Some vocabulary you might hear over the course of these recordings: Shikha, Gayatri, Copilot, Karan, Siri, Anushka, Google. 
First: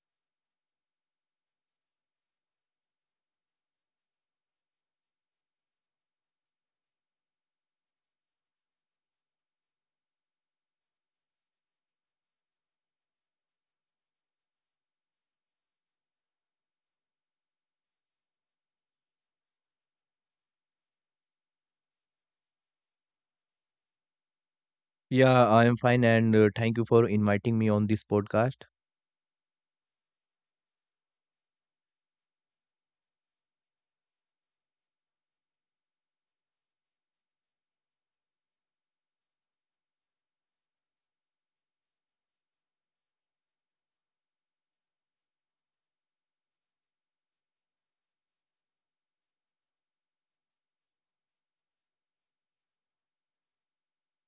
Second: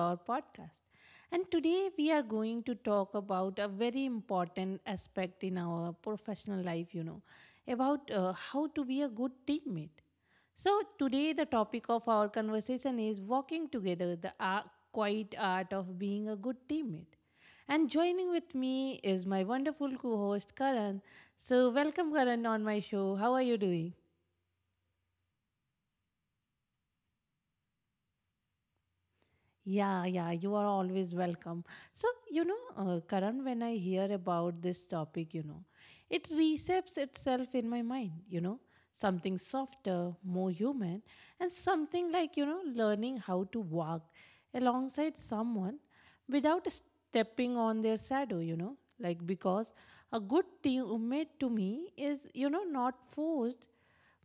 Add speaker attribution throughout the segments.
Speaker 1: our podcast. And today we are going to talk about a very important aspect in our professional life, about how to be a good teammate. So, today the topic of our conversation is walking together, quiet art of being a good teammate. And joining with me is my wonderful co host, Karan. So, welcome, Karan, on my show. How are you doing?
Speaker 2: Yeah, I am fine, and thank you for inviting me on this podcast.
Speaker 1: Yeah, yeah, you are always welcome. So, Karan, when I hear about this topic, it resets itself in my mind, something softer, more human, and something like, learning how to walk alongside someone without stepping on their shadow, like because a good teammate to me is, not forced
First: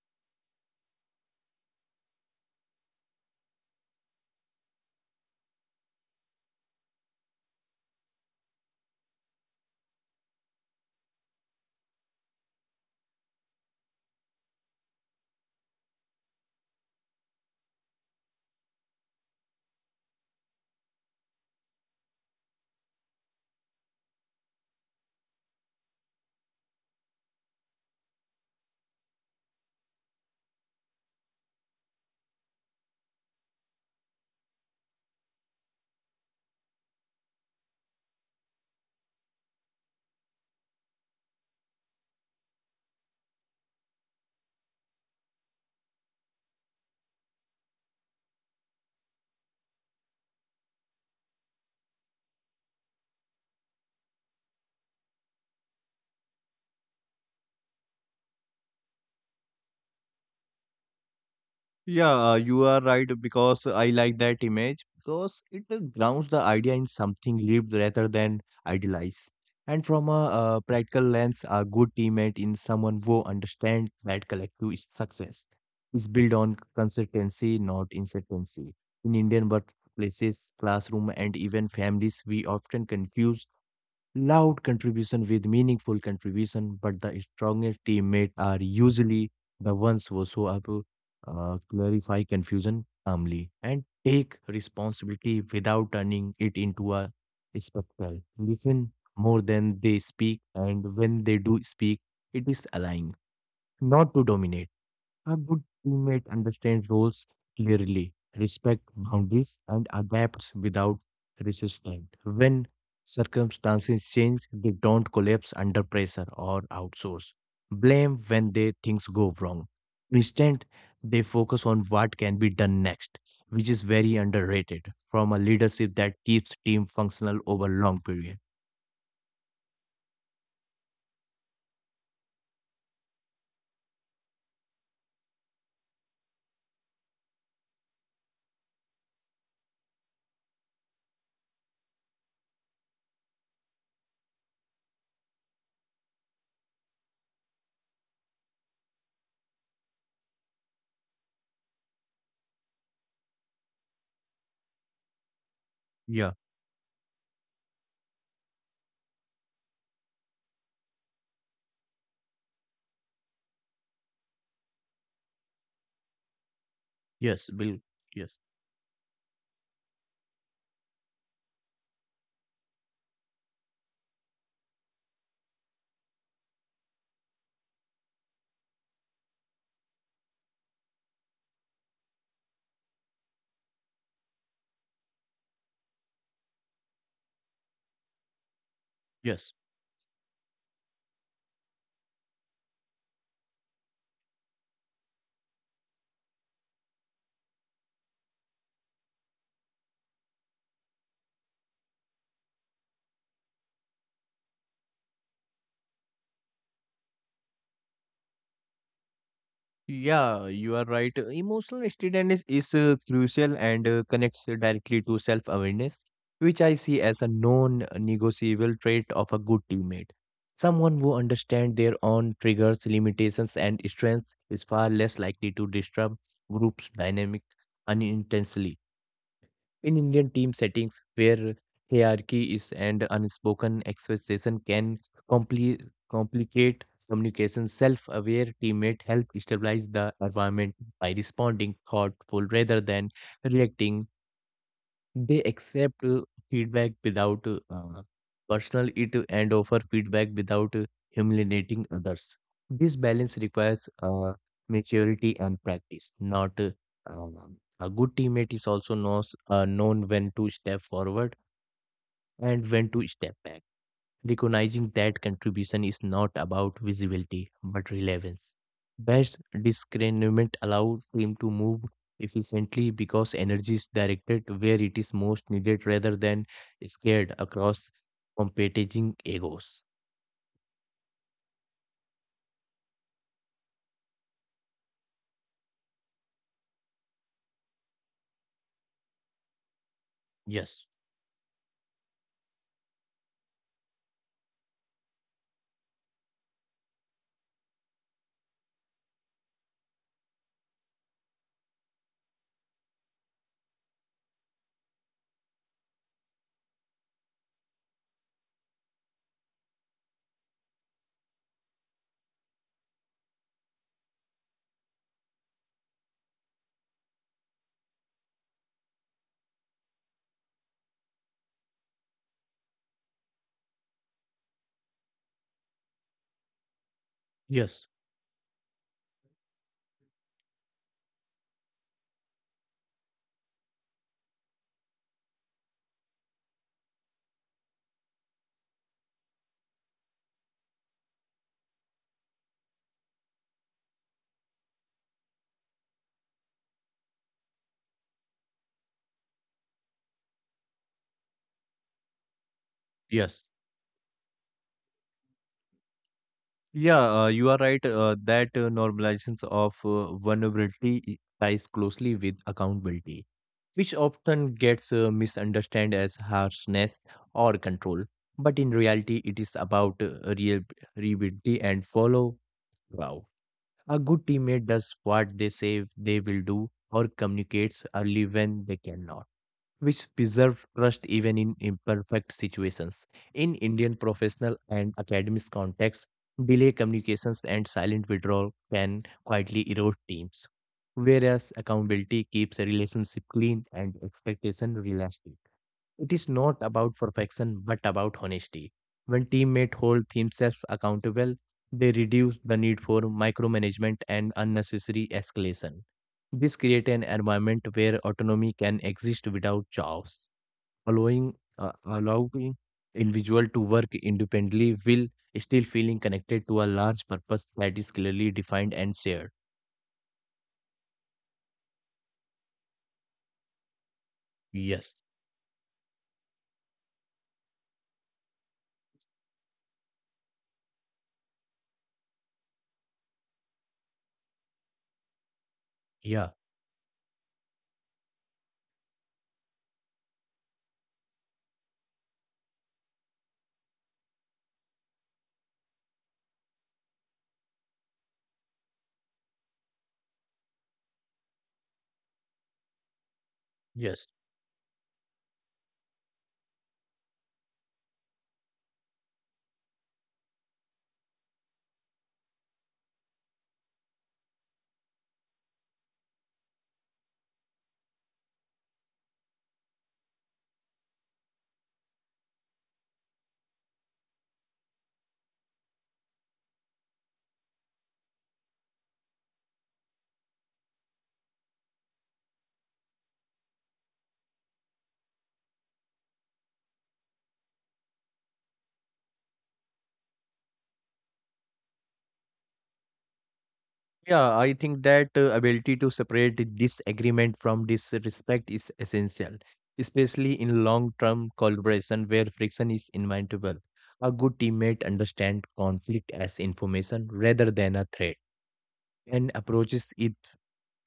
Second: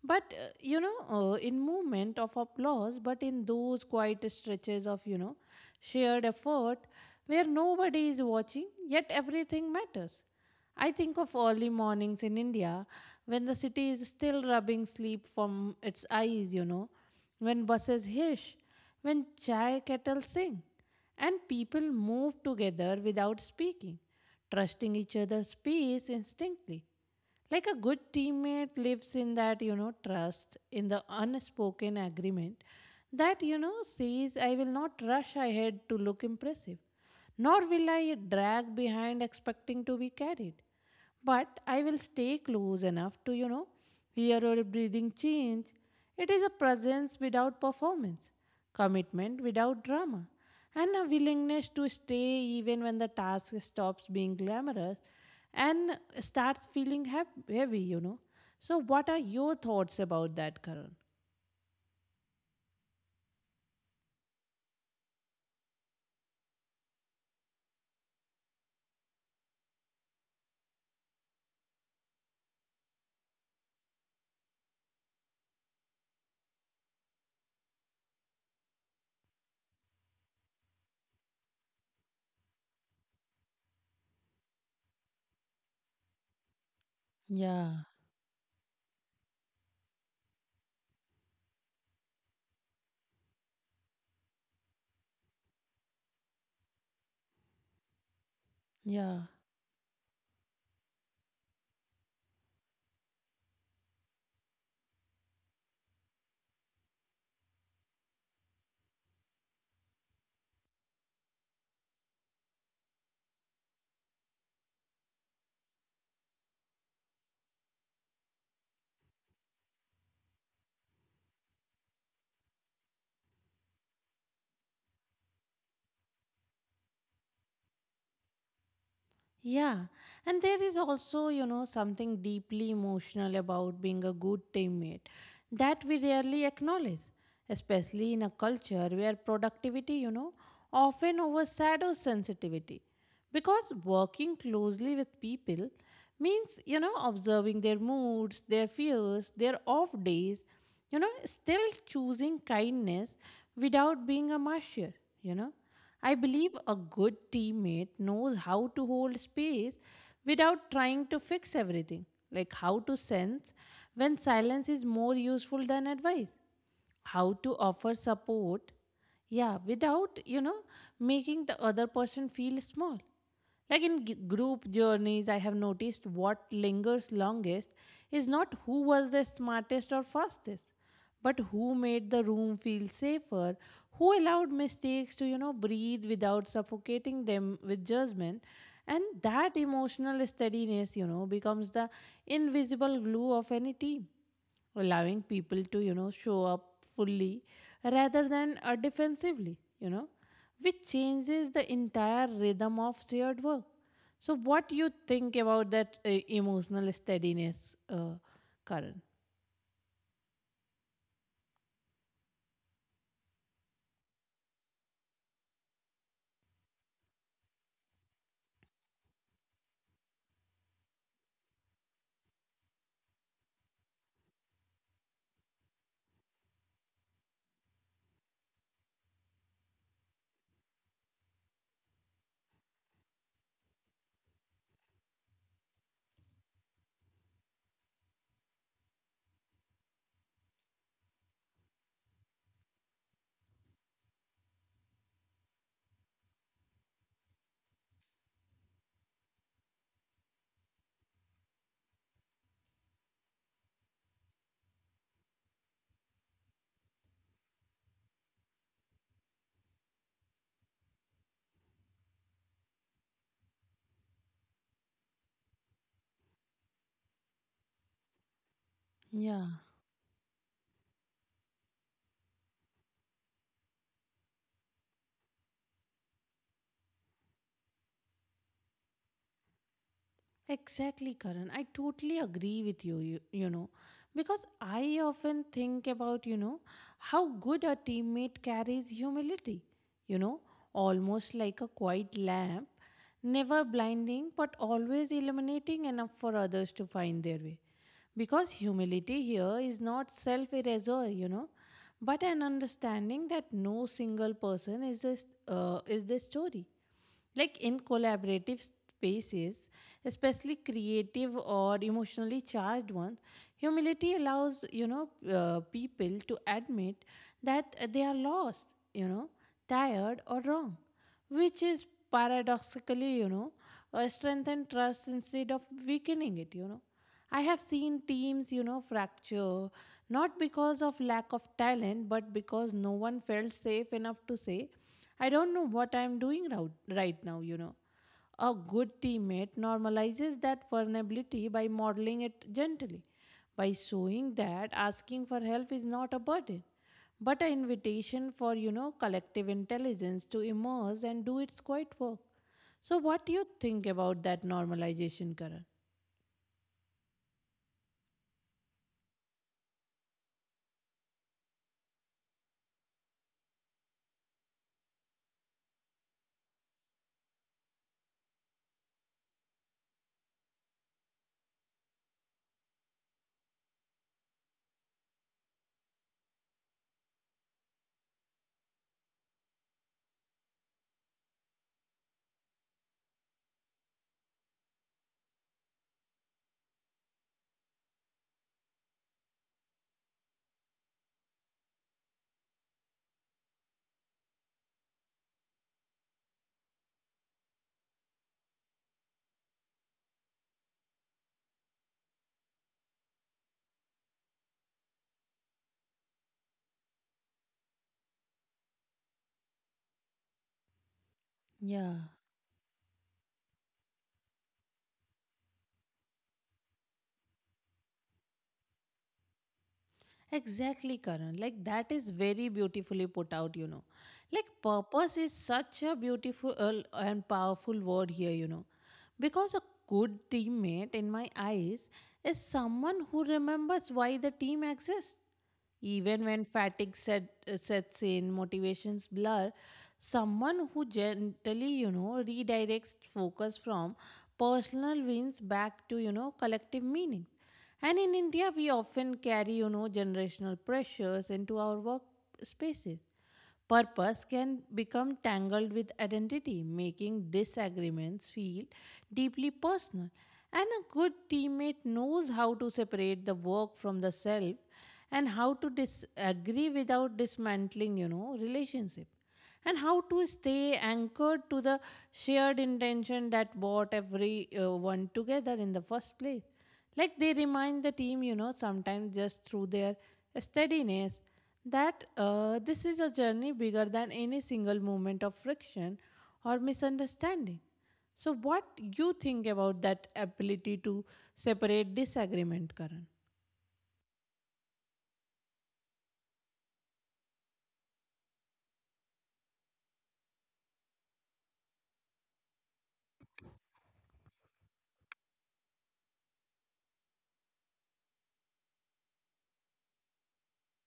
Speaker 1: but in movement of applause, but in those quiet stretches of shared effort where nobody is watching, yet everything matters. I think of early mornings in India when the city is still rubbing sleep from its eyes, when buses hiss, when chai kettles sing, and people move together without speaking, trusting each other's pace instinctly like a good teammate lives in that trust in the unspoken agreement that says I will not rush ahead to look impressive nor will I drag behind expecting to be carried but I will stay close enough to hear your breathing change. It is a presence without performance, commitment without drama, and a willingness to stay even when the task stops being glamorous and starts feeling heavy, So, what are your thoughts about that, Karan?
Speaker 2: Yeah, you are right because I like that image because it grounds the idea in something lived rather than idealized. And from a practical lens, a good teammate in someone who understands that collective is success is built on consistency, not incertainty. In Indian workplaces, classroom, and even families, we often confuse loud contribution with meaningful contribution, but the
Speaker 1: Yeah,
Speaker 2: strongest teammate are usually the ones who show up, clarify confusion calmly, and take responsibility without turning it into a spectacle. Listen
Speaker 1: yeah.
Speaker 2: more than they speak, and when they do speak, it is allowing not to dominate. A good teammate understands roles clearly, respects boundaries, and adapts without resistance. When circumstances change, they don't collapse under pressure or outsource blame when they things go wrong. Instead, they focus on what can be done next, which is very underrated from a leadership that keeps team functional over long period.
Speaker 1: Yeah, and there is also, something deeply emotional about being a good teammate that we rarely acknowledge, especially in a culture where productivity, often overshadows sensitivity. Because working closely with people means, observing their moods, their fears, their off days, still choosing kindness without being a martyr, you know. I
Speaker 2: Yeah.
Speaker 1: believe a good teammate knows how to hold space without trying to fix everything, like how to sense when silence is more useful than advice, how
Speaker 2: Yes.
Speaker 1: to
Speaker 2: Bill.
Speaker 1: offer
Speaker 2: Yes.
Speaker 1: support, yeah, without making the other person feel small, like in group journeys I have noticed what lingers longest is not who was the smartest or fastest but who made the room feel safer, who allowed mistakes to breathe without suffocating them with judgment. And that
Speaker 2: Yes.
Speaker 1: emotional steadiness becomes the invisible glue of any team, allowing people to show up fully rather than defensively, which changes the entire rhythm of shared work. So what you think about that emotional steadiness, Karan?
Speaker 2: Yeah, you are right. Emotional steadiness is crucial and connects directly to self-awareness, which I see as a non-negotiable trait of a good teammate. Someone who understands their own triggers, limitations, and strengths is far less likely to disturb group's dynamic unintentionally. In Indian team settings, where hierarchy is and unspoken expectation can compli- complicate communication, self-aware teammate help stabilize the environment by responding thoughtful rather than reacting they accept feedback without personal it and offer feedback without humiliating others. This balance requires maturity and practice. Not um, a good teammate is also knows known when to step forward and when to step back. Recognizing that contribution is not about visibility but relevance. Best
Speaker 1: Yeah,
Speaker 2: discernment allows him to move efficiently because energy is directed where it is most needed rather than scared across competing egos.
Speaker 1: exactly, Karan, I totally agree with you, you know, because I often think about how good a teammate carries humility, you know
Speaker 2: Yes,
Speaker 1: almost like a quiet lamp, never blinding but always illuminating enough for others to find their way. Because humility here is not self erasure, but an understanding that no single person is the story. Like in collaborative spaces, especially creative or emotionally charged ones, humility allows people to admit that they are lost, you know, tired or wrong, which is paradoxically, strengthen trust instead of weakening it, I have
Speaker 2: yes,
Speaker 1: seen teams, fracture not because of lack of talent, but because no one felt safe enough to say, I don't know what I'm doing right now, A good teammate normalizes that vulnerability by modeling it gently, by showing that asking for help is not a burden but an invitation for collective intelligence to emerge and do its quiet work. So what do you
Speaker 2: yes.
Speaker 1: think about that normalization, Karan?
Speaker 2: Yeah, you are right that normalizations of vulnerability ties closely with accountability, which often gets misunderstood as harshness or control. But in reality, it is about reliability and follow. Wow. A good teammate does what they say they will do or communicates early when they cannot, which preserve trust even in imperfect situations. In Indian professional and academic contexts, delay communications and silent withdrawal can quietly erode teams, whereas accountability keeps a relationship clean and expectation realistic. It is not about perfection, but about honesty. When teammates hold themselves accountable, they reduce the need for micromanagement and unnecessary escalation. This creates an environment where autonomy can exist without chaos.
Speaker 1: Yeah,
Speaker 2: Allowing individual to work independently while still feeling connected to a large purpose that is clearly defined and shared.
Speaker 1: exactly, Karan, like that is very beautifully put out, like
Speaker 2: Yes.
Speaker 1: purpose is such a beautiful and powerful word here, because a good teammate in my eyes is someone who remembers why the team exists. Even
Speaker 2: Yeah.
Speaker 1: when sets in, motivations blur, someone who gently, redirects focus from personal wins back to, collective meaning. And in India, we often carry, generational pressures into our work spaces.
Speaker 2: Yes.
Speaker 1: Purpose can become tangled with identity, making disagreements feel deeply personal. And a good teammate knows how to separate the work from the self and how to disagree without dismantling, relationship, and how to stay anchored to the shared intention that brought everyone together in the first place. Like they remind the team, sometimes just through their steadiness, that this is a journey bigger than any single moment of friction or misunderstanding. So, what you think about that ability to separate disagreement, Karan?
Speaker 2: Yeah, I think that ability to separate the disagreement from disrespect is essential, especially in long-term collaboration where friction is inevitable. A good teammate understands conflict as information rather than a threat and approaches it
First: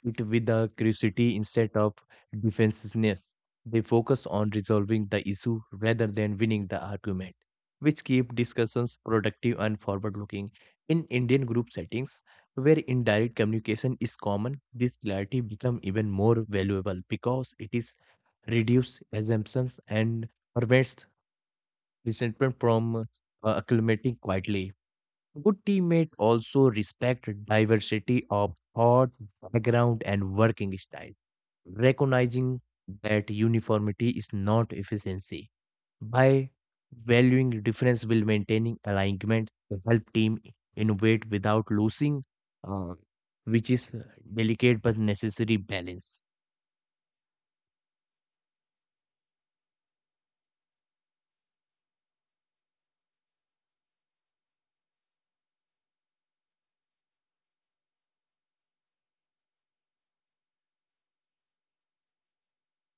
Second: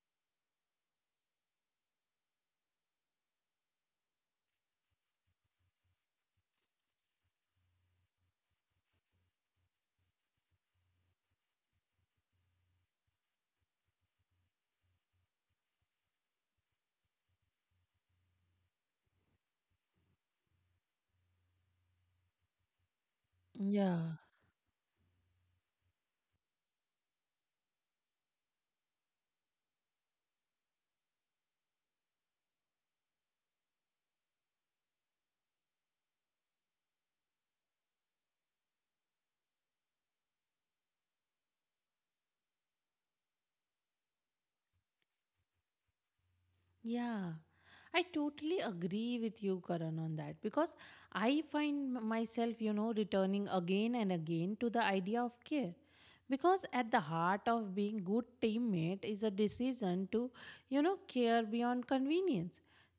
Speaker 2: it with a curiosity instead of defensiveness. They focus on resolving the issue rather than winning the argument, which keep discussions productive and forward-looking. In Indian group settings, where indirect communication is common, this clarity becomes even more valuable because it is reduces assumptions and prevents resentment from accumulating
Speaker 1: Yeah.
Speaker 2: quietly. Good teammates also respect diversity of thought, background, and working style, recognizing that uniformity is not efficiency. By valuing difference while maintaining alignment, to help team innovate without losing, uh, which is delicate but necessary balance.
Speaker 1: Yeah, I totally agree with you, Karan, on that because I find myself, returning again and again to the idea of care. Because at the heart of being good teammate is a decision to, care beyond convenience,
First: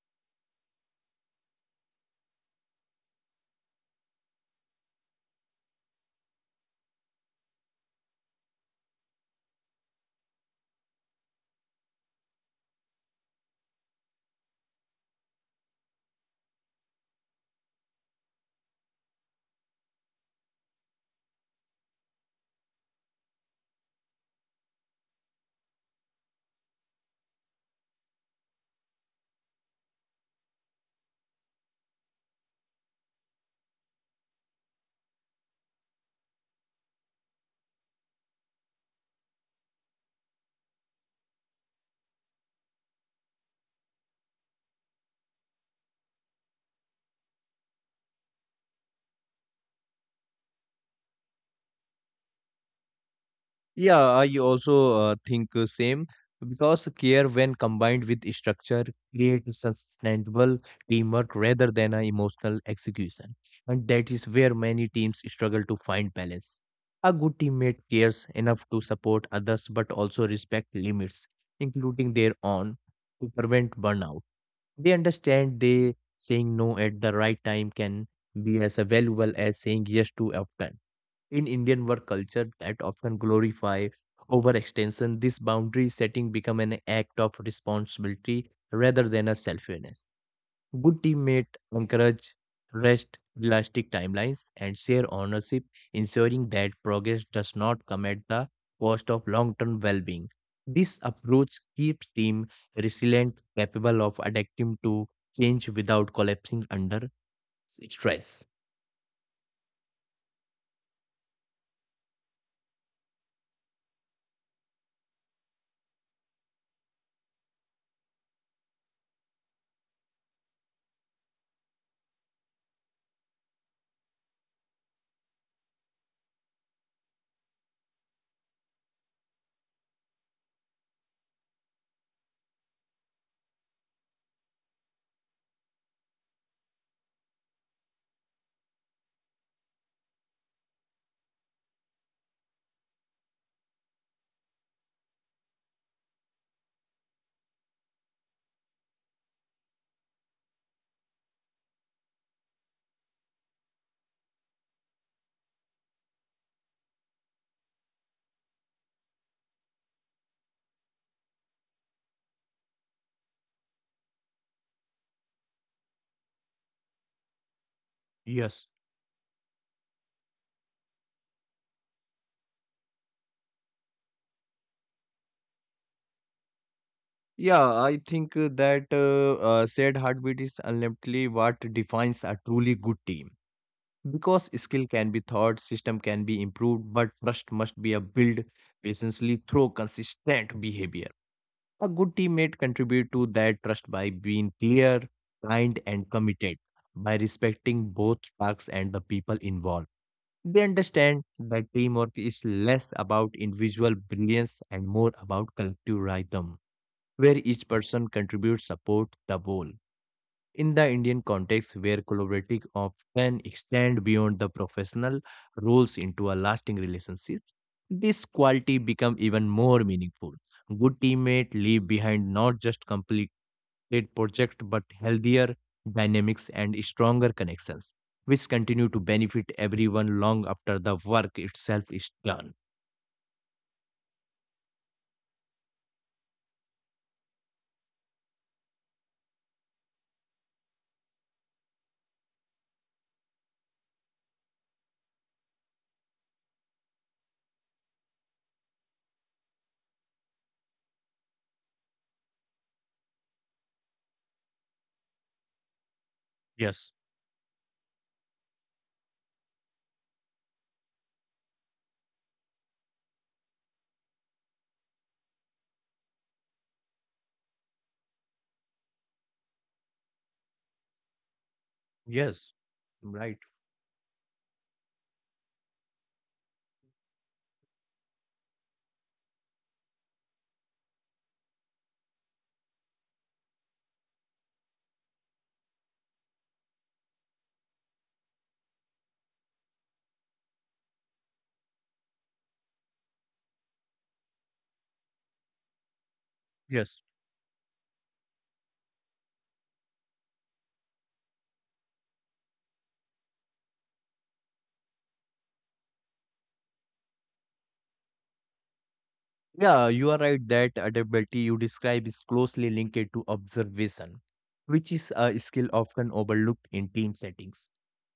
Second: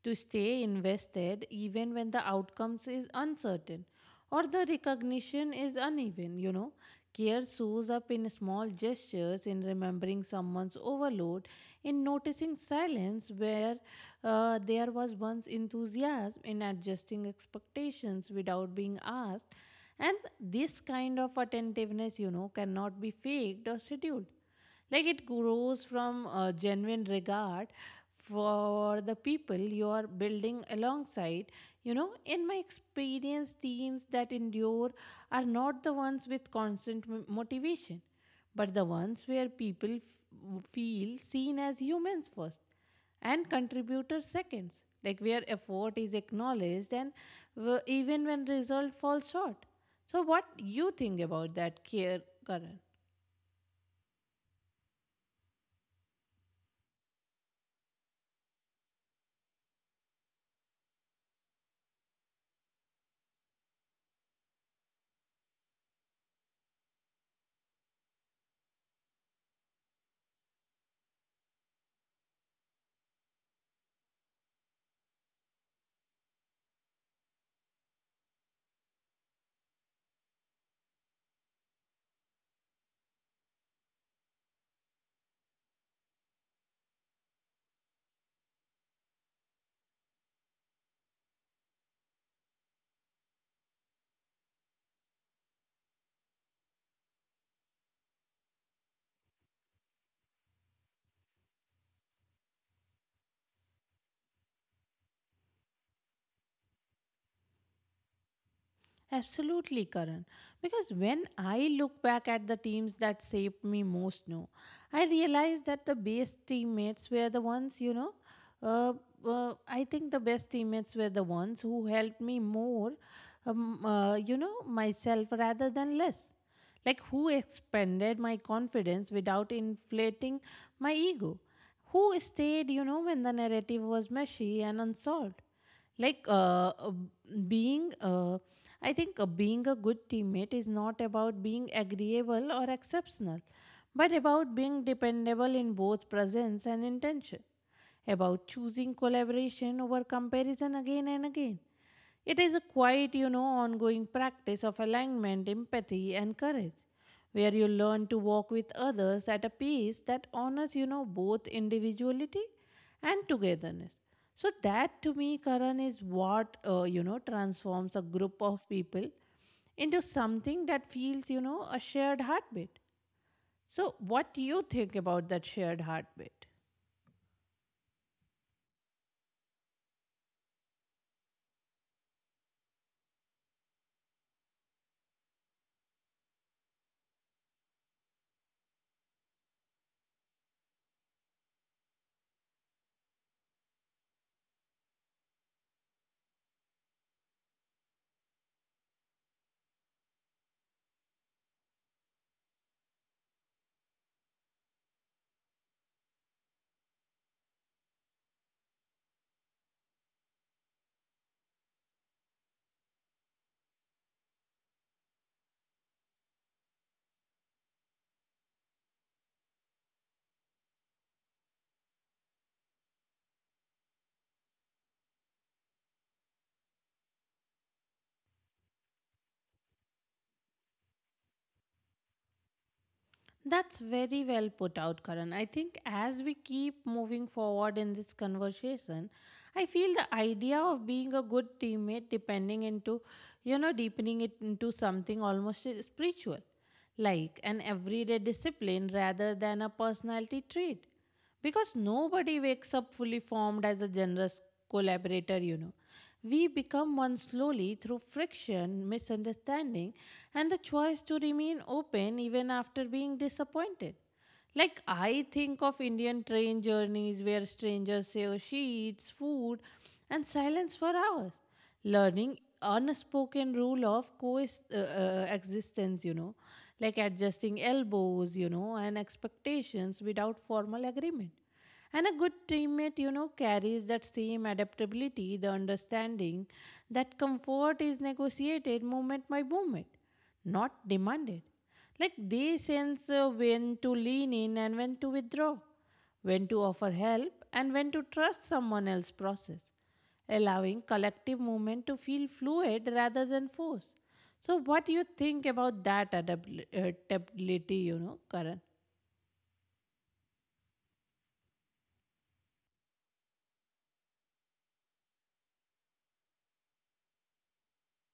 Speaker 1: to stay invested even when the outcomes is uncertain, or the recognition is uneven, Care shows up in small gestures, in remembering someone's overload, in noticing silence where there was once enthusiasm, in adjusting expectations without being asked. And this kind of attentiveness, cannot be faked or scheduled, like it grows from a genuine regard for the people you are building alongside. You know in my experience, teams that endure are not the ones with constant motivation but the ones where people feel seen as humans first and contributors seconds, like where effort is acknowledged and even when result falls short. So what you think about that care, current?
Speaker 2: Yeah, I also think same because care when combined with structure creates sustainable teamwork rather than an emotional execution. And that is where many teams struggle to find balance. A good teammate cares enough to support others but also respect limits, including their own, to prevent burnout. They understand they saying no at the right time can be as valuable as saying yes too often in Indian work culture that often glorify overextension, this boundary setting become an act of responsibility rather than a selfishness. Good teammate encourage rest, realistic timelines, and share ownership, ensuring that progress does not come at the cost of long-term well-being. This approach keeps team resilient, capable of adapting to change without collapsing under stress.
Speaker 1: Absolutely, Karan. Because when I look back at the teams that shaped me most now, I realize that the best teammates were the ones, uh, I think the best teammates were the ones who helped me more, myself rather than less. Like who expanded my confidence without inflating my ego. Who stayed, when the narrative was messy and unsolved, like being I think being a good teammate is not about being agreeable or exceptional but about being dependable in both presence and intention, about choosing collaboration over comparison again and again. It is a quiet, ongoing practice of alignment, empathy, and courage, where you learn to walk with others at a pace that honors, both individuality and togetherness. So that to me, Karan, is what transforms a group of
Speaker 2: Yes.
Speaker 1: people into something that feels a shared heartbeat. So what do you think about that shared heartbeat?
Speaker 2: Yeah, I think that said heartbeat is ultimately what defines a truly good team. Because skill can be taught, system can be improved, but trust must be a built patiently through consistent behavior. A good teammate contribute to that trust by being clear, kind, and committed, by respecting both tasks and the people involved. They understand that teamwork is less about individual brilliance and more about collective rhythm where each person contributes support the whole. In the Indian context, where collaborative often extend beyond the professional roles into a lasting relationship, this quality become even more meaningful. Good teammate leave behind not just completed project but healthier dynamics and stronger connections, which continue to benefit everyone long after the work itself is done.
Speaker 1: That's very well put out, Karan. I think as we keep moving forward in this conversation, I feel the idea of being a good teammate, depending into, deepening it into something almost spiritual, like an everyday discipline rather than a personality trait. Because nobody wakes up fully formed as a generous collaborator, We
Speaker 2: Yes.
Speaker 1: become one slowly through friction, misunderstanding, and the choice to remain open even after being disappointed. Like, I think of Indian train journeys where strangers share sheets, food, and silence for hours, learning
Speaker 2: Yes. Right.
Speaker 1: unspoken rule of coexistence existence, like adjusting elbows, and expectations without formal agreement. And a good teammate, carries that same adaptability, the understanding that comfort is negotiated moment by moment, not demanded. Like they sense when to lean in and when to withdraw, when to offer
Speaker 2: Yes.
Speaker 1: help and when to trust someone else's process, allowing collective movement to feel fluid rather than forced. So, what do you think about that adaptability, Karan?
Speaker 2: Yeah, you are right that adaptability you describe is closely linked to observation, which is a skill often overlooked in team settings.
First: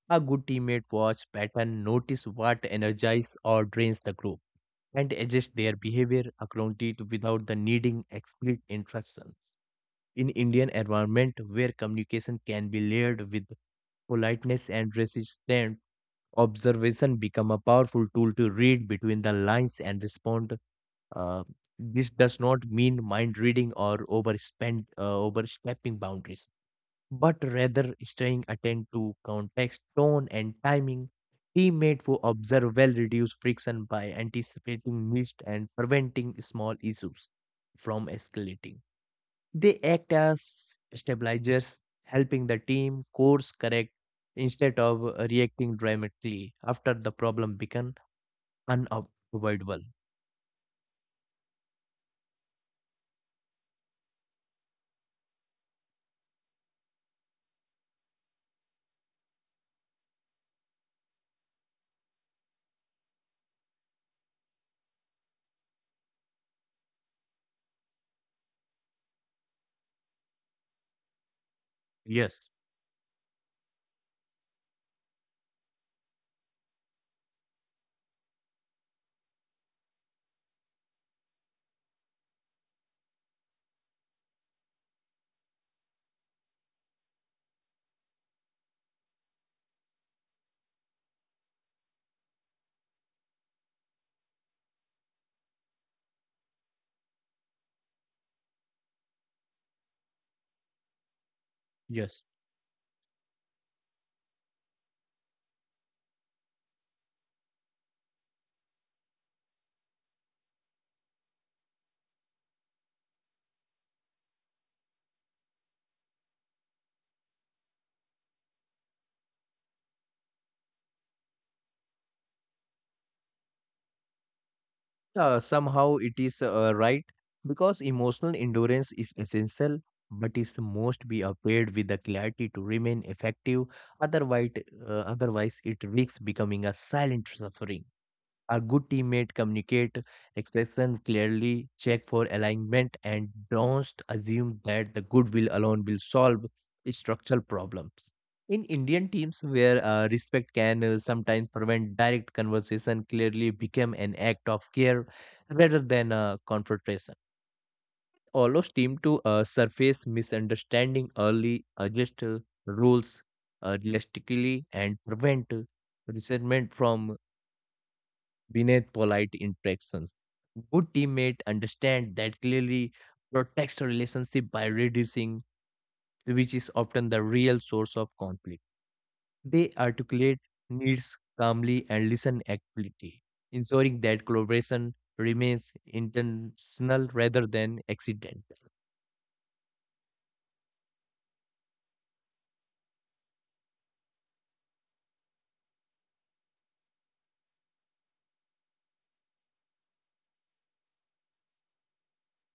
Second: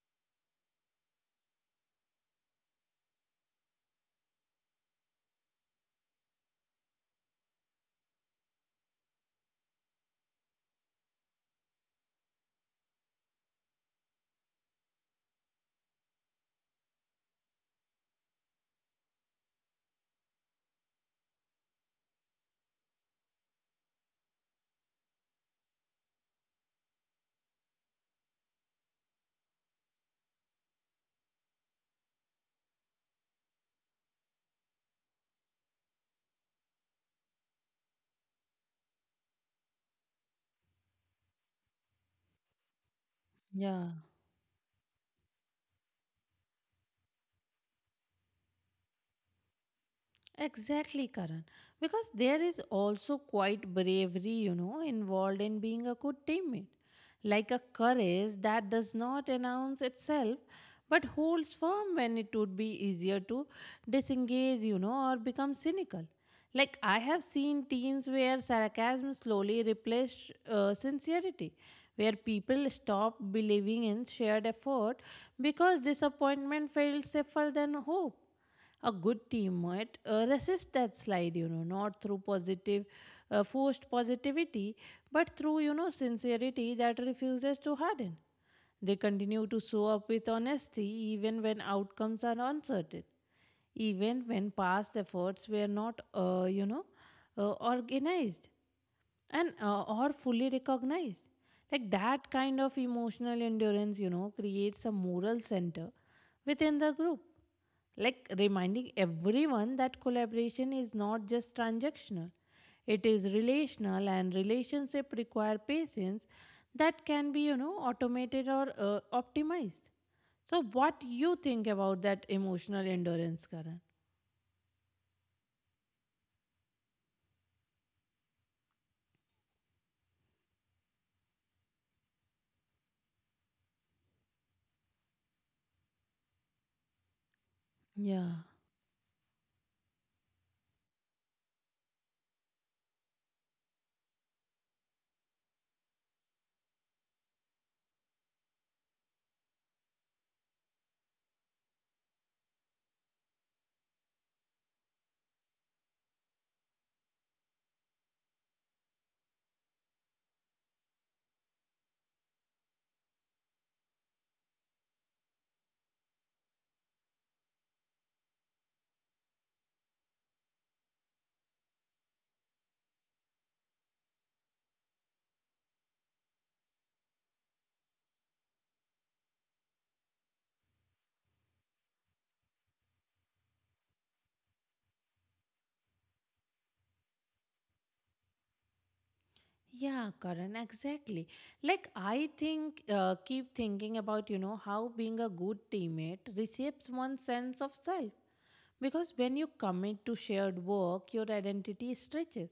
Speaker 2: A good teammate watch pattern, notice what energizes or drains the group, and adjust their behavior accordingly without the needing explicit instructions. In Indian environment where communication can be layered with politeness and resistance, observation become a powerful tool to read between the lines and respond. uh, this does not mean mind reading or overstepping boundaries, but rather staying attentive to context, tone, and timing. Teammate who observe well reduce friction by anticipating missed and preventing small issues from escalating. They act as stabilizers, helping the team course correct
Speaker 1: Yeah.
Speaker 2: instead of reacting dramatically after the problem become unavoidable.
Speaker 1: Exactly, Karan. Because there is also quite bravery, involved in being a good teammate. Like a courage that does not announce itself but holds firm when it would be easier to disengage, or become cynical. Like I have seen teams where sarcasm slowly replaced sincerity, where
Speaker 2: Yes,
Speaker 1: people stop believing in shared effort because disappointment felt safer than hope. A good team might resist that slide, not through positive forced positivity but through sincerity that refuses to harden. They continue to show up with honesty even when outcomes are uncertain, even when past efforts were not, organized and or fully recognized. Like
Speaker 2: yes.
Speaker 1: that kind of emotional endurance, creates a moral center within the group. Like reminding everyone that collaboration is not just transactional, it is relational, and relationship require patience that can be, automated or optimized. So, what you think about that emotional endurance, Karan?
Speaker 2: Somehow it is right because emotional endurance is essential, but it must be paired with the clarity to remain effective. Otherwise, Otherwise it risks becoming a silent suffering.
Speaker 1: Yeah.
Speaker 2: A good teammate communicate expression clearly, check for alignment, and don't assume that the goodwill alone will solve structural problems. In Indian teams, where respect can sometimes prevent direct conversation, clearly become an act of care rather than a confrontation. Allows team to surface misunderstanding early, adjust rules realistically, and prevent resentment from beneath polite interactions. Good teammate understand that clearly protects a relationship by reducing, which is often the real source of conflict. They articulate needs calmly and listen actively, ensuring that collaboration remains intentional rather than accidental.
Speaker 1: Yeah, Karan, exactly. Like, I think, keep thinking about, you know, how being a good teammate reshapes one's sense of self. Because when you commit to shared work, your identity stretches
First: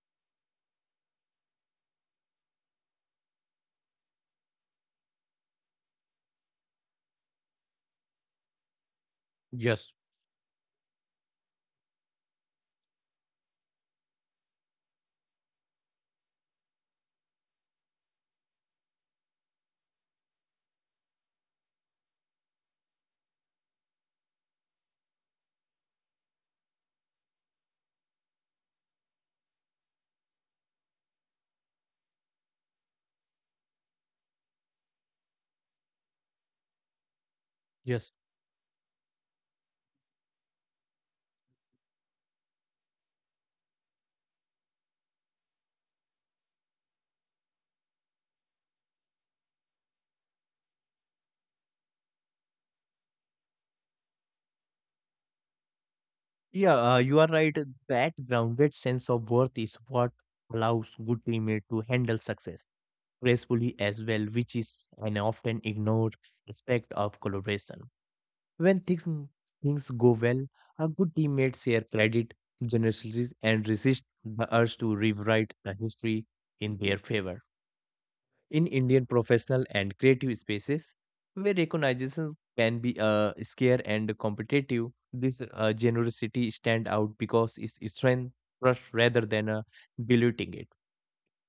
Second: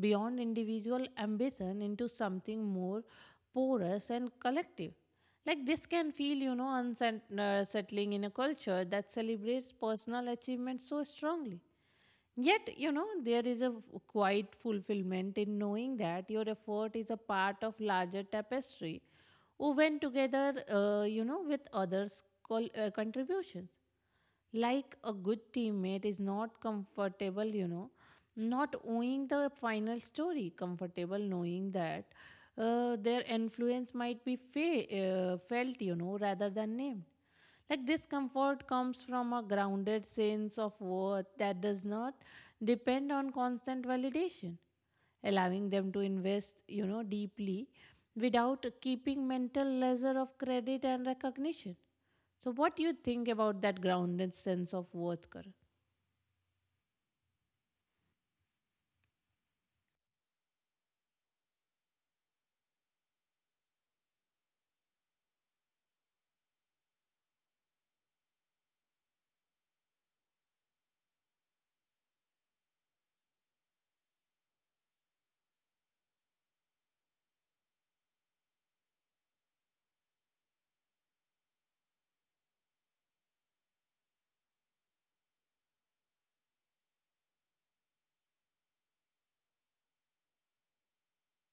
Speaker 1: beyond individual ambition into something more porous and collective. Like, this can feel, you know, unsettling in a culture that celebrates
Speaker 2: Yes,
Speaker 1: personal achievement so strongly. Yet, you know, there is a quiet fulfillment in knowing that your effort is a part of larger tapestry woven together, you know, with others' contributions. Like a good teammate is not comfortable, you know, not owning the final story, comfortable knowing that their influence might be felt, you know, rather than named. Like this
Speaker 2: yes.
Speaker 1: comfort comes from a grounded sense of worth that does not depend on constant validation, allowing them to invest, you know, deeply without keeping mental leisure of credit and recognition. So, what do you think about that grounded sense of worth, Karan?
Speaker 2: Yeah, you are right. That grounded sense of worth is what allows good teammates to handle success gracefully as well, which is an often ignored aspect of collaboration. When things, Things go well, a good teammate share credit generously and resist the urge to rewrite the history in their favor in Indian professional and creative spaces where recognition can be scarce and competitive. This generosity stand out because it's strength trust rather than diluting it.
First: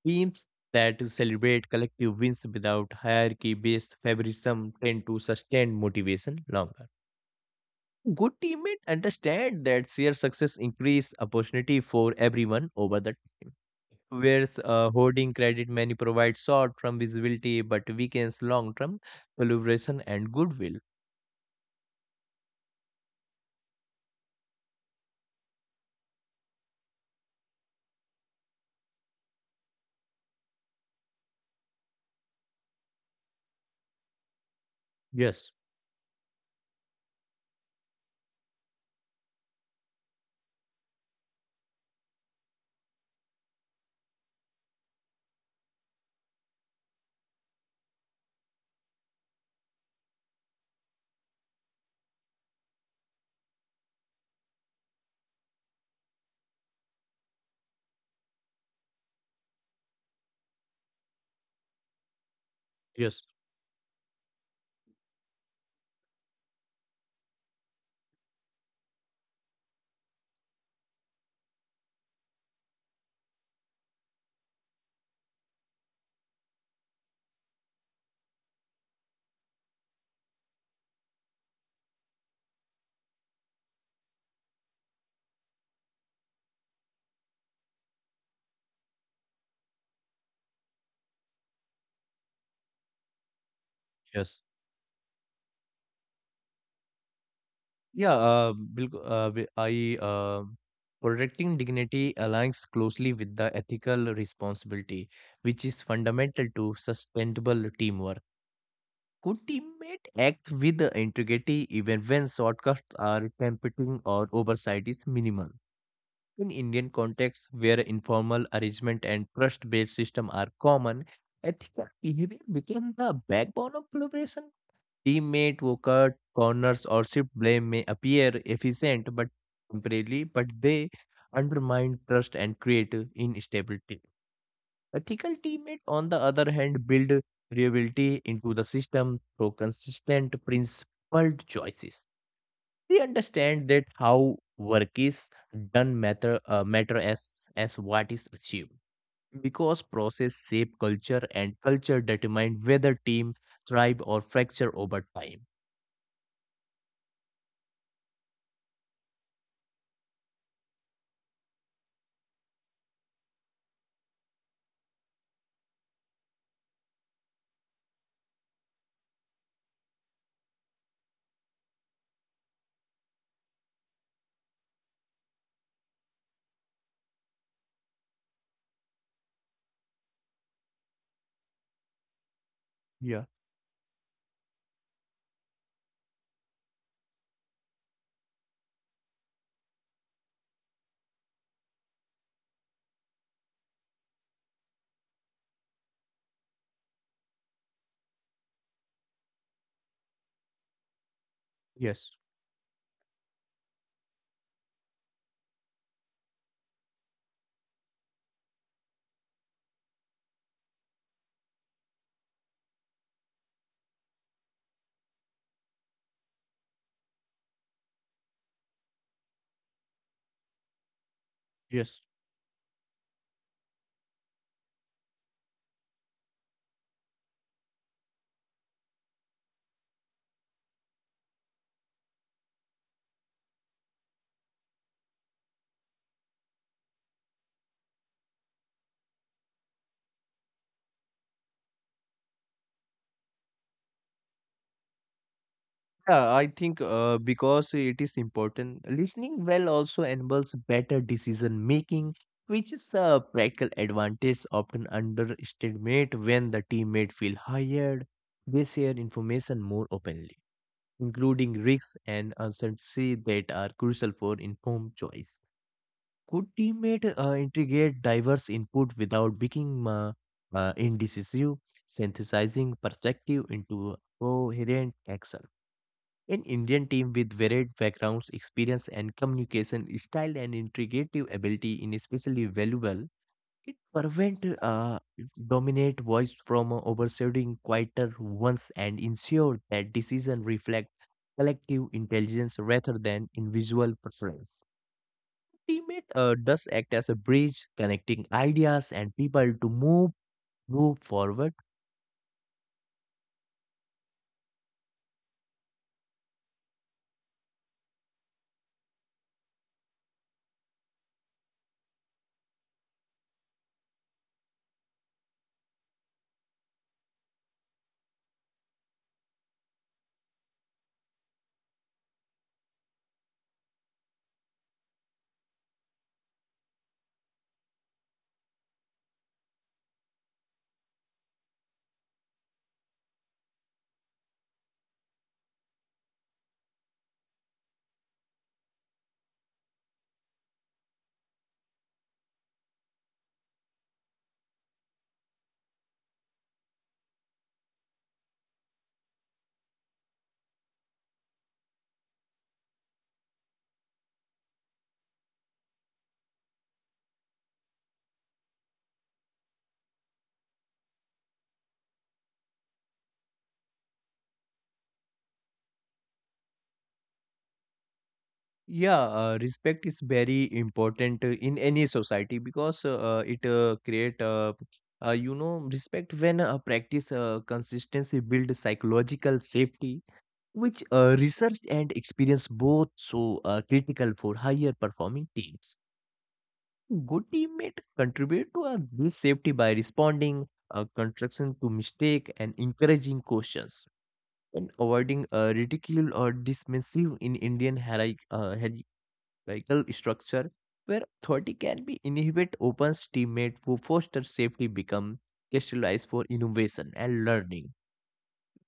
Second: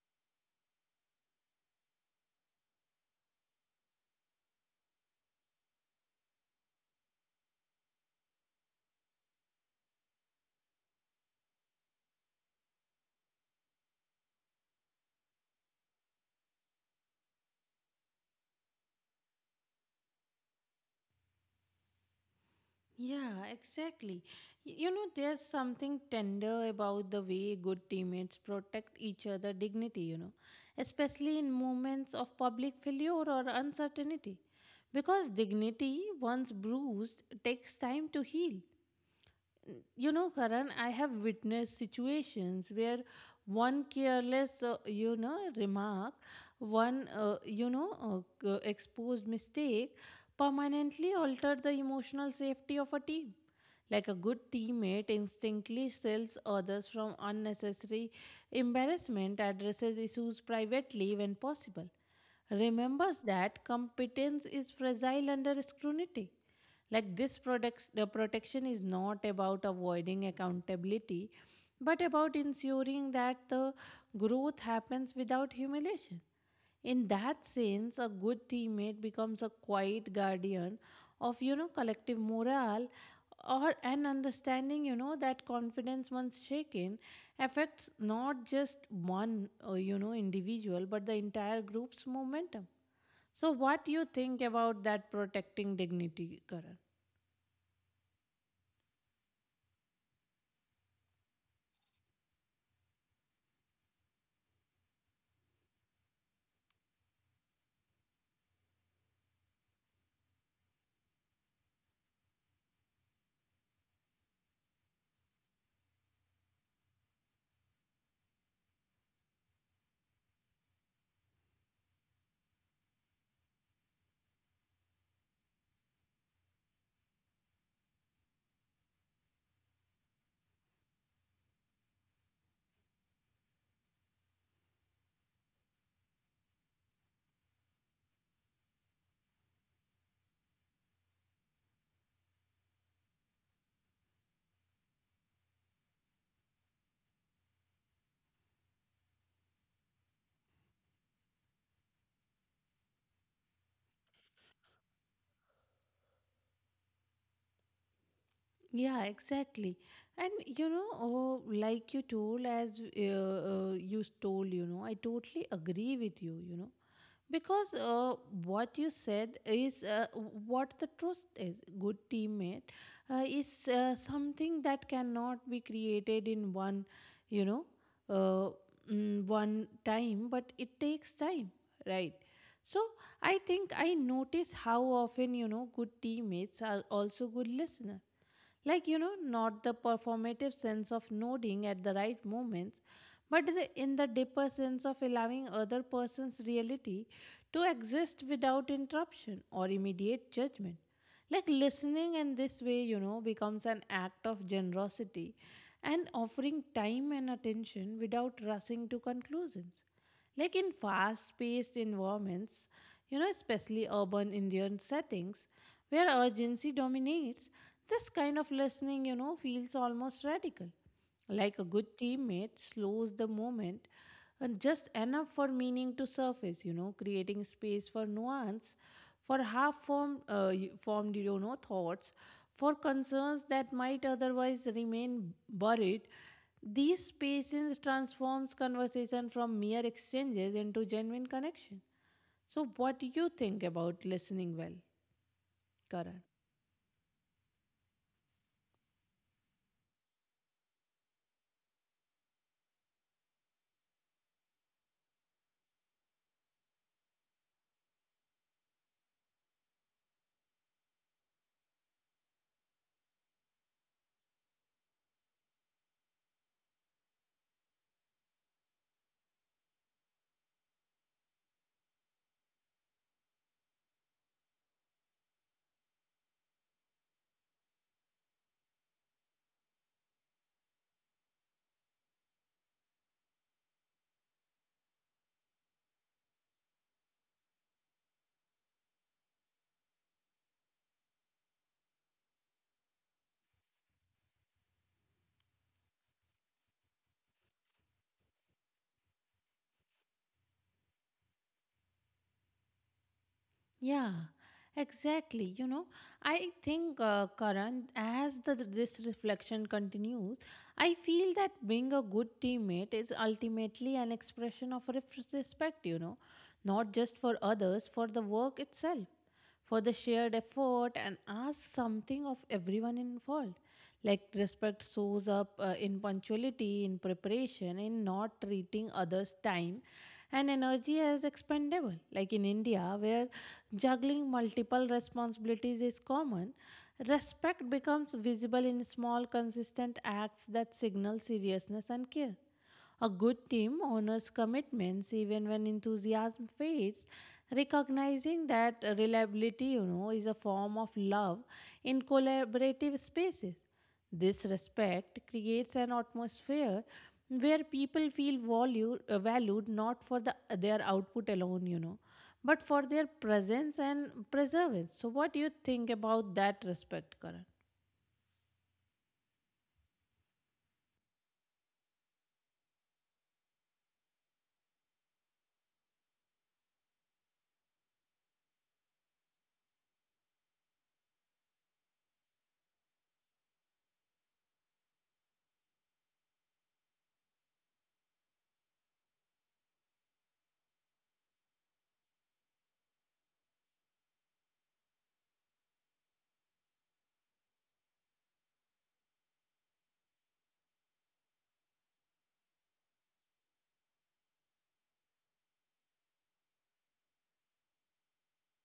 Speaker 2: Teams that celebrate collective wins without hierarchy-based favoritism tend to sustain motivation longer. Good teammate understand that shared success increase opportunity for everyone over the time. Whereas hoarding credit many provide short-term visibility but weakens long-term collaboration and goodwill.
Speaker 1: Yeah, exactly. You know, there's something tender about the way good teammates protect each other' dignity, you know, especially in moments of public failure or uncertainty. Because
Speaker 2: Yes,
Speaker 1: dignity, once bruised, takes time to heal. You know, Karan, I have witnessed situations where one careless, you know, remark, one, you know, exposed mistake permanently altered the emotional safety of a team. Like a good teammate instinctively shields others from unnecessary embarrassment, addresses issues privately when possible, remembers
Speaker 2: yes,
Speaker 1: that competence is fragile under scrutiny. Like the protection is not about avoiding accountability, but about ensuring that the growth happens without humiliation. In that sense, a good teammate becomes a quiet guardian of, you know, collective morale, or an understanding, you know, that confidence once shaken affects not just one, you know, individual but the entire group's momentum. So what do you think
Speaker 2: Yes.
Speaker 1: about that protecting dignity, Karan?
Speaker 2: Yeah, bilk- wi- I protecting dignity aligns closely with the ethical responsibility, which is fundamental to sustainable teamwork. Could teammate act with integrity even when shortcuts are tempting or oversight is minimal? In Indian contexts where informal arrangement and trust-based system are common, ethical behavior became the backbone of collaboration. Teammate who cut corners or shift blame may appear efficient but temporarily, but they undermine trust and create instability. Ethical teammates, on the other hand, build reliability into the system through consistent, principled choices. They understand that how work is done matter as what is achieved because process shape culture and culture determine whether team thrive or fracture over time.
Speaker 1: Yeah, exactly. And you know, oh, like you told, as you told, you know, I totally agree with you, you know, because what you said is, what the trust is. Good teammate is, something that cannot be created in one, you know, uh, one time, but it takes time, right? So
Speaker 2: Yeah.
Speaker 1: I think I notice how often, you know, good teammates are also good listeners, like, you know, not the performative sense of nodding at the right moments, but in the deeper sense of allowing other person's reality to exist without interruption or immediate judgment. Like
Speaker 2: Yes.
Speaker 1: listening in this way, you know, becomes an act of generosity and offering time and attention without rushing to conclusions. Like in fast paced environments, you know, especially urban Indian settings where urgency dominates, this kind of listening, you know, feels almost radical. Like a good
Speaker 2: Yes.
Speaker 1: teammate slows the moment and just enough for meaning to surface, you know, creating space for nuance, for half formed, formed, you know, thoughts, for concerns that might otherwise remain buried. These spaces transforms conversation from mere exchanges into genuine connection. So, what do you think about listening well, Karan?
Speaker 2: Yeah, I think because it is important, listening well also enables better decision making, which is a practical advantage often underestimated when the teammate feel hired. They share information more openly, including risks and uncertainty that are crucial for informed choice. Could teammate integrate diverse input without becoming indecisive, synthesizing perspective into a coherent action? An Indian team with varied backgrounds, experience, and communication style and integrative ability is especially valuable. It prevent dominant voice from overshadowing quieter ones and ensure that decisions reflect collective intelligence rather than individual preference. Teammate does act as a bridge connecting ideas and people to move forward.
Speaker 1: Yeah, exactly. You know, I think, Karan, as this reflection continues, I feel that being a good teammate is ultimately an expression of respect, you know, not just for others, for the work itself, for the shared effort, and ask something of everyone involved. Like respect shows up in punctuality, in preparation, in not treating others' time and energy as expendable. Like in India, where juggling multiple responsibilities is common, respect becomes visible in small, consistent acts that signal seriousness and care. A good team honors commitments even when enthusiasm fades, recognizing that reliability, you know, is a form of love in collaborative spaces. This respect creates an atmosphere where people feel valued, valued not for their output alone, you know, but for their presence and preservance. So, what do you think about that respect, Karan?
Speaker 2: Yeah, respect is very important in any society because it create you know respect when practice consistency build psychological safety, which research and experience both so critical for higher performing teams. Good teammate contribute to this safety by responding construction to mistake and encouraging questions and avoiding ridicule or dismissive in Indian hierarchy. Vehicle structure where authority can be inhibit opens teammate who foster safety become crystallized for innovation and learning.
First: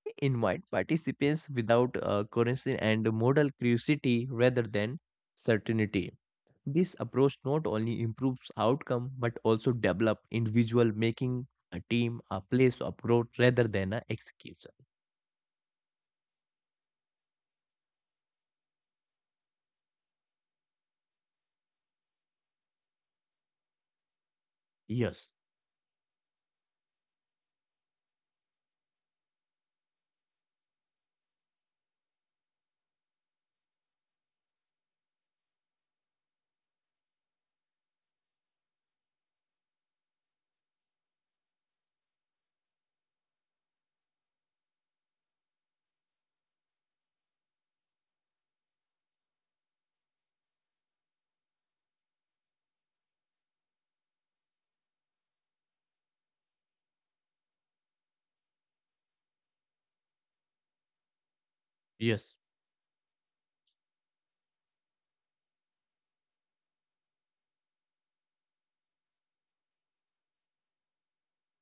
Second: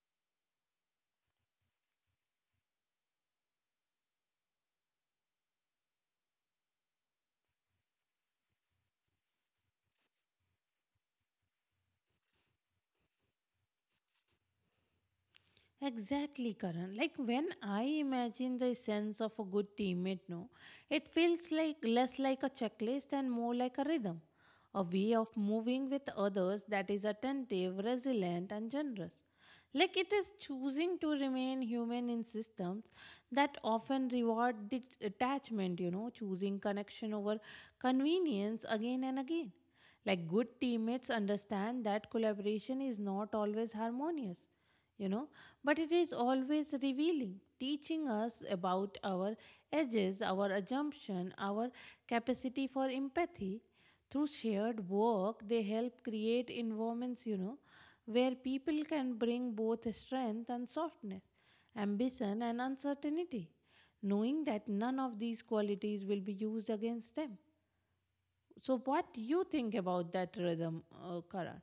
Speaker 2: They invite participants without currency and modal curiosity rather than certainty. This approach not only improves outcome but also develop individual making a team a place of growth rather than an execution.
Speaker 1: Exactly, Karan. Like when I imagine the sense of a good teammate, no, it feels like less like a checklist and more like a rhythm, a way of
Speaker 2: Yes,
Speaker 1: moving with others that is attentive, resilient, and generous. Like it is choosing to remain human in systems that often reward detachment, you know, choosing connection over convenience again and again. Like good teammates understand that collaboration is not always harmonious, you know, but it is always revealing, teaching us about our edges, our assumption, our capacity for empathy. Through shared work, they help create environments, you know, where people can bring both strength and softness,
Speaker 2: yes.
Speaker 1: ambition and uncertainty, knowing that none of these qualities will be used against them. So, what do you think about that rhythm, Karan?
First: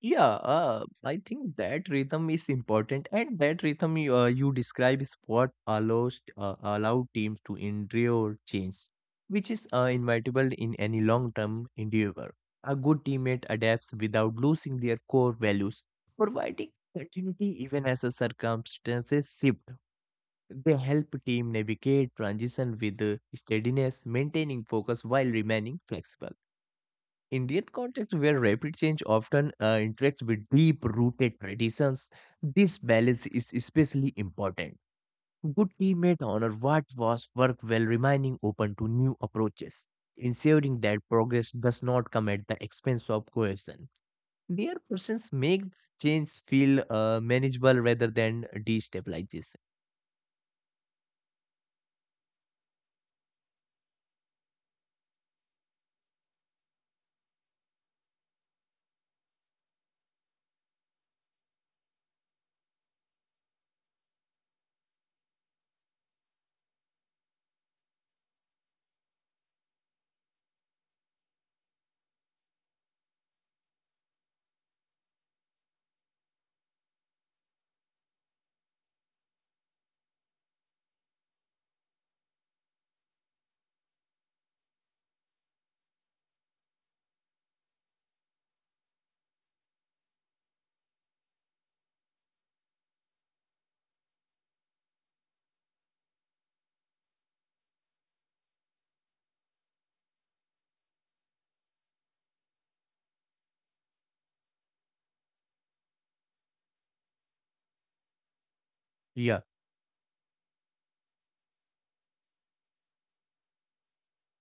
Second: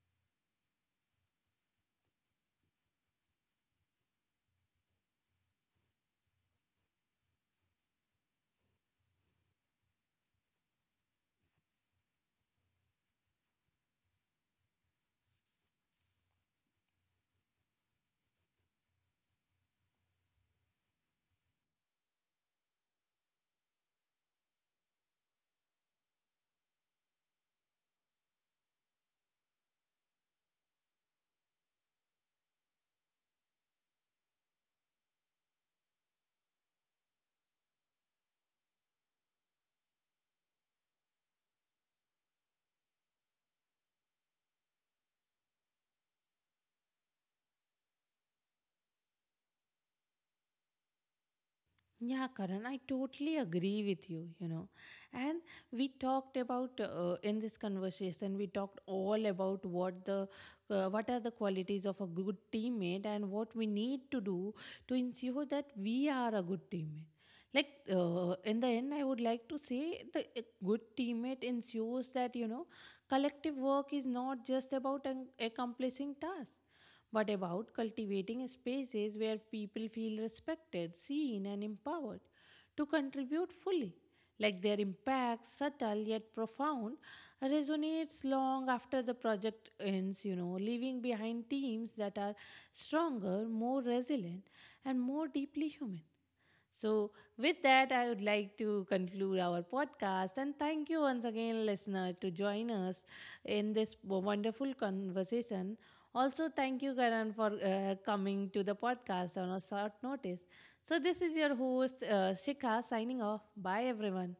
Speaker 2: Yeah, I think that rhythm is important, and that rhythm you describe is what allows allow teams to endure change, which is inevitable in any long-term endeavor. A good teammate adapts without losing their core values, providing continuity even as the circumstances shift. They help team navigate transition with steadiness, maintaining focus while remaining flexible. Indian context where rapid change often interacts with deep rooted traditions, this balance is especially important. Good teammate honor what was worked while remaining open to new approaches, ensuring that progress does not come at the expense of cohesion. Their presence makes change feel manageable rather than destabilizes.
Speaker 1: Yeah, Karan, I totally agree with you, you know. And we talked about, in this conversation, we talked all about what the what are the qualities of a good teammate and what we need to do to ensure that we are a good teammate. Like in the end, I would like to say the a good teammate ensures that, you know, collective work is not just about accomplishing tasks but about cultivating spaces where people feel respected, seen, and empowered to contribute fully. Like their impact, subtle yet profound, resonates long after the project ends, you know, leaving behind teams that are stronger, more resilient, and more deeply human. So, with that, I would like to conclude our podcast and thank you once again, listener, to join us in this wonderful conversation. Also, thank you, Karan, for coming to the podcast
Speaker 2: Yeah.
Speaker 1: on a short notice. So, this is your host, Shikha, signing off. Bye, everyone.